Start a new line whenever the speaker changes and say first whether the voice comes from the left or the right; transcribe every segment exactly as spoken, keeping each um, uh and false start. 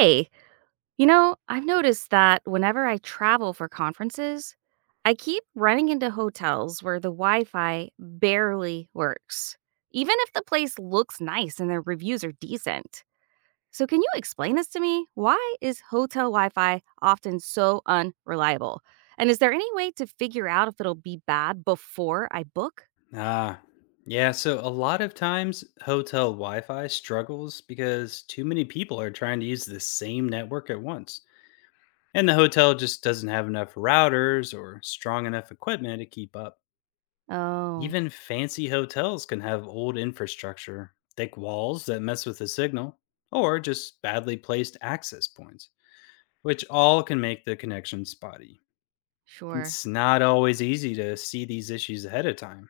right: Hey, you know, I've noticed that whenever I travel for conferences, I keep running into hotels where the Wi Fi barely works, even if the place looks nice and their reviews are decent. So, can you explain this to me? Why is hotel Wi Fi often so unreliable? And is there any way to figure out if it'll be bad before I book?
left: Ah, yeah. So a lot of times hotel Wi Fi struggles because too many people are trying to use the same network at once. And the hotel just doesn't have enough routers or strong enough equipment to keep up.
right: Oh,
left: Even fancy hotels can have old infrastructure, thick walls that mess with the signal, or just badly placed access points, which all can make the connection spotty.
right: sure.
left: It's not always easy to see these issues ahead of time.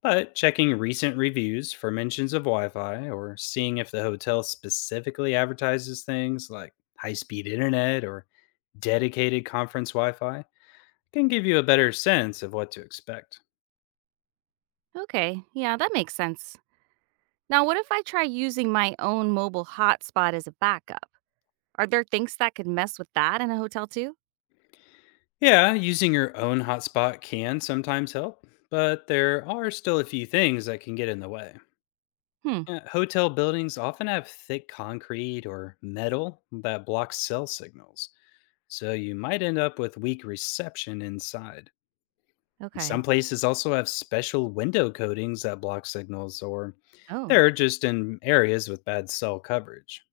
left: But checking recent reviews for mentions of Wi Fi or seeing if the hotel specifically advertises things like high speed internet or dedicated conference Wi Fi can give you a better sense of what to expect.
right: Okay. Yeah, that makes sense. Now, what if I try using my own mobile hotspot as a backup? Are there things that could mess with that in a hotel too?
left: Yeah, using your own hotspot can sometimes help, but there are still a few things that can get in the way.
right: Hmm.
left: Uh, Hotel buildings often have thick concrete or metal that blocks cell signals, so you might end up with weak reception inside.
right: Okay.
left: Some places also have special window coatings that block signals, or
right: Oh,
left: they're just in areas with bad cell coverage.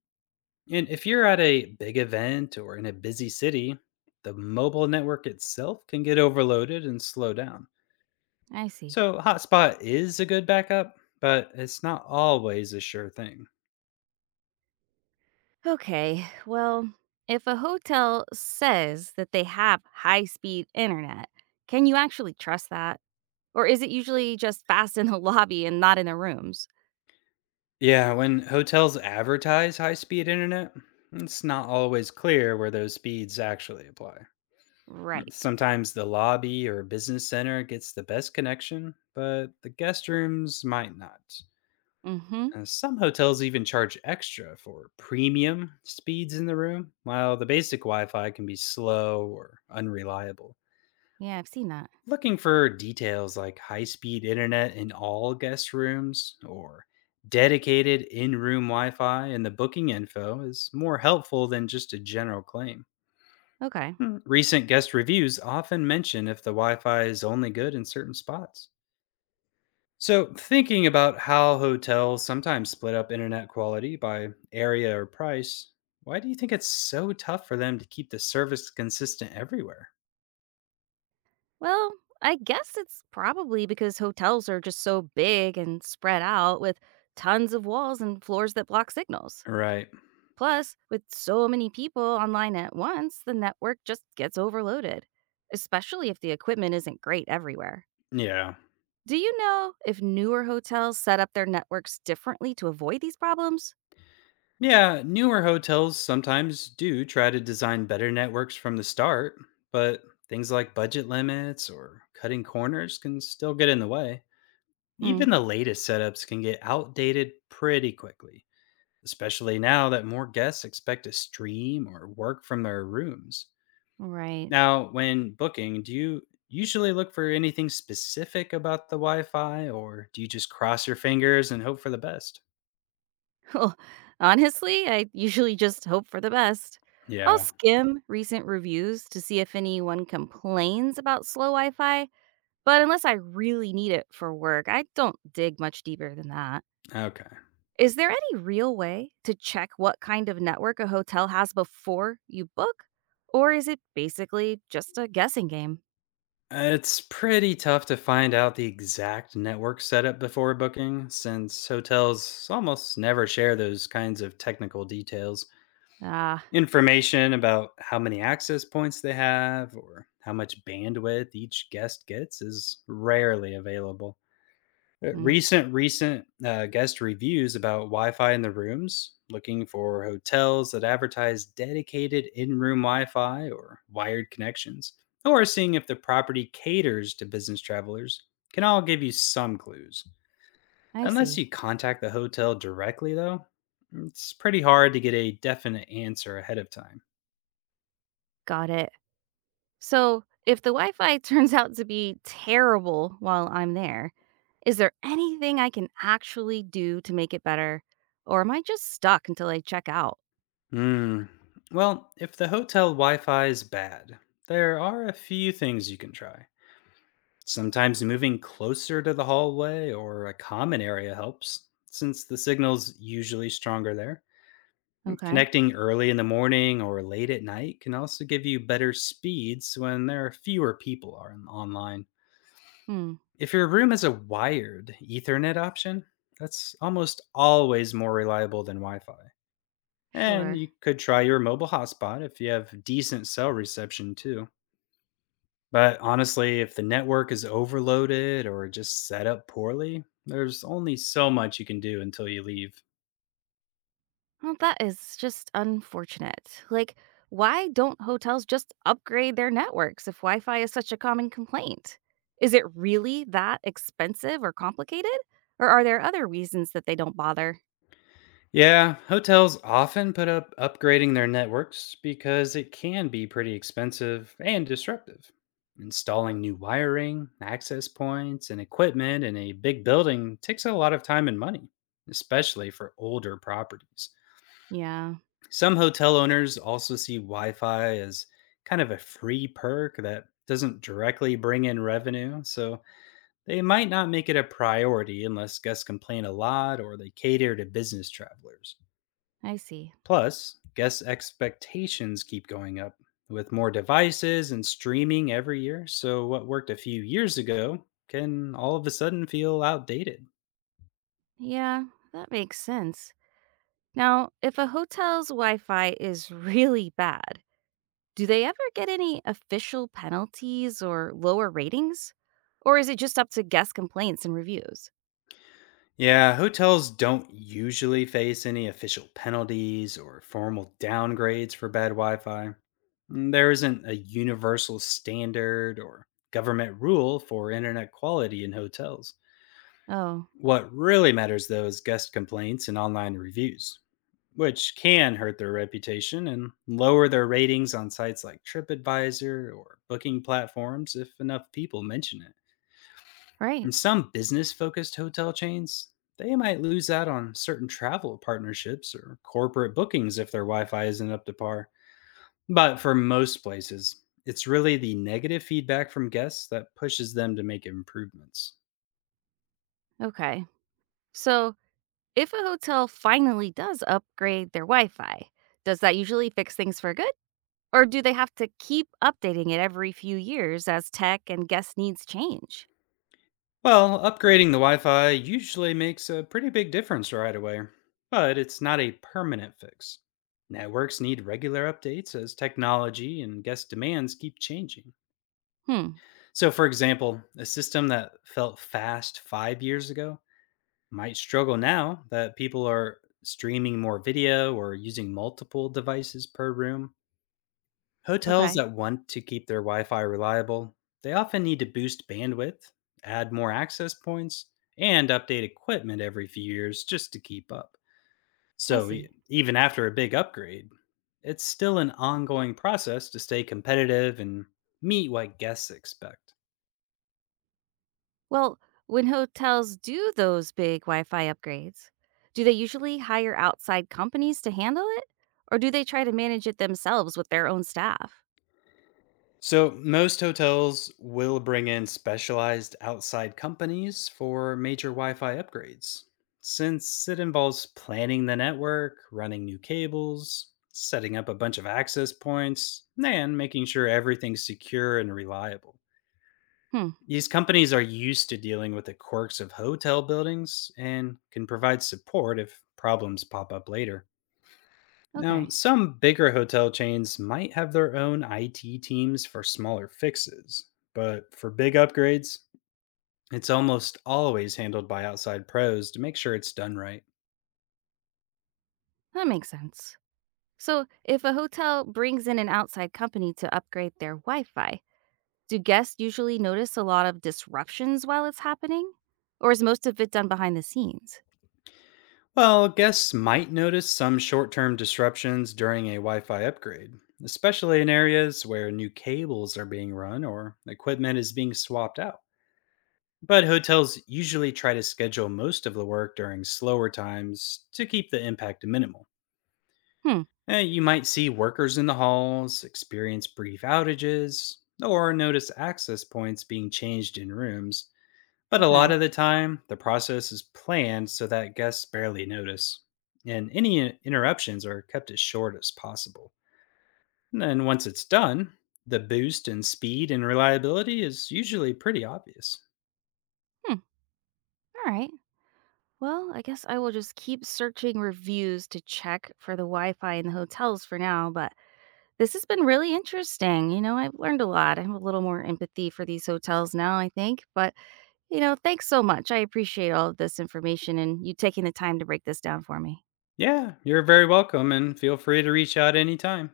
left: And if you're at a big event or in a busy city, the mobile network itself can get overloaded and slow down.
right: I see.
left: So, hotspot is a good backup, but it's not always a sure thing.
right: Okay. Well, if a hotel says that they have high speed internet, can you actually trust that? Or is it usually just fast in the lobby and not in the rooms?
left: Yeah, when hotels advertise high speed internet, it's not always clear where those speeds actually apply.
right: Right.
left: Sometimes the lobby or business center gets the best connection, but the guest rooms might not.
right: Mm hmm.
left: Uh, some hotels even charge extra for premium speeds in the room, while the basic Wi Fi can be slow or unreliable.
right: Yeah, I've seen that.
left: Looking for details like high speed internet in all guest rooms or dedicated in room Wi Fi in the booking info is more helpful than just a general claim.
right: Okay.
left: Hmm, Recent guest reviews often mention if the Wi Fi is only good in certain spots. So, thinking about how hotels sometimes split up internet quality by area or price, why do you think it's so tough for them to keep the service consistent everywhere?
right: Well, I guess it's probably because hotels are just so big and spread out with tons of walls and floors that block signals.
left: Right.
right: Plus, with so many people online at once, the network just gets overloaded, especially if the equipment isn't great everywhere.
left: Yeah.
right: Do you know if newer hotels set up their networks differently to avoid these problems?
left: Yeah. Newer hotels sometimes do try to design better networks from the start, but things like budget limits or cutting corners can still get in the way.
right: Hmm,
left: Even the latest setups can get outdated pretty quickly, especially now that more guests expect to stream or work from their rooms.
right: right.
left: Now, when booking, do you usually look for anything specific about the Wi Fi or do you just cross your fingers and hope for the best?
right: Well, honestly, I usually just hope for the best. I'll
left: Yeah,
right: skim recent reviews to see if anyone complains about slow Wi Fi, but unless I really need it for work, I don't dig much deeper than that.
left: okay.
right: Is there any real way to check what kind of network a hotel has before you book? Or is it basically just a guessing game?
left: It's pretty tough to find out the exact network setup before booking since hotels almost never share those kinds of technical details.
right: Ah,
left: Information about how many access points they have or how much bandwidth each guest gets is rarely available. Uh,
right: mm,
left: Recent recent uh, guest reviews about Wi-Fi in the rooms, looking for hotels that advertise dedicated in-room Wi-Fi or wired connections, or seeing if the property caters to business travelers, can all give you some clues.
right: I
left: Unless
right: see.
left: you contact the hotel directly, though, it's pretty hard to get a definite answer ahead of time.
right: Got it. So, if the Wi Fi turns out to be terrible while I'm there, is there anything I can actually do to make it better? Or am I just stuck until I check out?
left: Hmm. Well, if the hotel Wi Fi is bad, there are a few things you can try. Sometimes moving closer to the hallway or a common area helps, since the signal's usually stronger there.
right: Okay.
left: Connecting early in the morning or late at night can also give you better speeds when there are fewer people are on- online.
right: Hmm.
left: If your room has a wired Ethernet option, that's almost always more reliable than Wi Fi. And
right: Sure.
left: you could try your mobile hotspot if you have decent cell reception too. But honestly, if the network is overloaded or just set up poorly, there's only so much you can do until you leave.
right: Well, that is just unfortunate. Like, why don't hotels just upgrade their networks if Wi Fi is such a common complaint? Is it really that expensive or complicated? Or are there other reasons that they don't bother?
left: Yeah, hotels often put up upgrading their networks because it can be pretty expensive and disruptive. Installing new wiring, access points, and equipment in a big building takes a lot of time and money, especially for older properties.
right: Yeah,
left: Some hotel owners also see Wi Fi as kind of a free perk that doesn't directly bring in revenue, so they might not make it a priority unless guests complain a lot or they cater to business travelers.
right: I see.
left: Plus, guest expectations keep going up with more devices and streaming every year, so what worked a few years ago can all of a sudden feel outdated.
right: Yeah, that makes sense. Now, if a hotel's Wi Fi is really bad, do they ever get any official penalties or lower ratings? Or is it just up to guest complaints and reviews?
left: Yeah, hotels don't usually face any official penalties or formal downgrades for bad Wi Fi. There isn't a universal standard or government rule for internet quality in hotels.
right: Oh,
left: What really matters, though, is guest complaints and online reviews, which can hurt their reputation and lower their ratings on sites like TripAdvisor or booking platforms if enough people mention it.
right: right.
left: And some business-focused hotel chains, they might lose out on certain travel partnerships or corporate bookings if their Wi-Fi isn't up to par. But for most places, it's really the negative feedback from guests that pushes them to make improvements.
right: Okay. So, if a hotel finally does upgrade their Wi Fi, does that usually fix things for good? Or do they have to keep updating it every few years as tech and guest needs change?
left: Well, upgrading the Wi Fi usually makes a pretty big difference right away, but it's not a permanent fix. Networks need regular updates as technology and guest demands keep changing.
right: Hmm.
left: So, for example, a system that felt fast five years ago might struggle now that people are streaming more video or using multiple devices per room. Hotels
right: Okay.
left: that want to keep their Wi Fi reliable, they often need to boost bandwidth, add more access points, and update equipment every few years just to keep up.
right: I
left: So, e-
right: see.
left: even after a big upgrade, it's still an ongoing process to stay competitive and meet what guests expect.
right: Well, when hotels do those big Wi Fi upgrades, do they usually hire outside companies to handle it? Or do they try to manage it themselves with their own staff?
left: So, most hotels will bring in specialized outside companies for major Wi Fi upgrades, since it involves planning the network, running new cables, setting up a bunch of access points, and making sure everything's secure and reliable.
right: Hmm.
left: These companies are used to dealing with the quirks of hotel buildings and can provide support if problems pop up later. Now,
right: Okay.
left: some bigger hotel chains might have their own I T teams for smaller fixes, but for big upgrades, it's almost always handled by outside pros to make sure it's done right.
right: That makes sense. So, if a hotel brings in an outside company to upgrade their Wi Fi, do guests usually notice a lot of disruptions while it's happening? Or is most of it done behind the scenes?
left: Well, guests might notice some short term disruptions during a Wi Fi upgrade, especially in areas where new cables are being run or equipment is being swapped out. But hotels usually try to schedule most of the work during slower times to keep the impact minimal.
right: Hmm.
left: Eh, you might see workers in the halls, experience brief outages, or notice access points being changed in rooms, but a lot
right: Okay.
left: of the time, the process is planned so that guests barely notice, and any interruptions are kept as short as possible. And then once it's done, the boost in speed and reliability is usually pretty obvious.
right: Hmm. All right. Well, I guess I will just keep searching reviews to check for the Wi Fi in the hotels for now, but this has been really interesting. You know, I've learned a lot. I have a little more empathy for these hotels now, I think. But, you know, thanks so much. I appreciate all of this information and you taking the time to break this down for me.
left: Yeah, you're very welcome, and feel free to reach out anytime.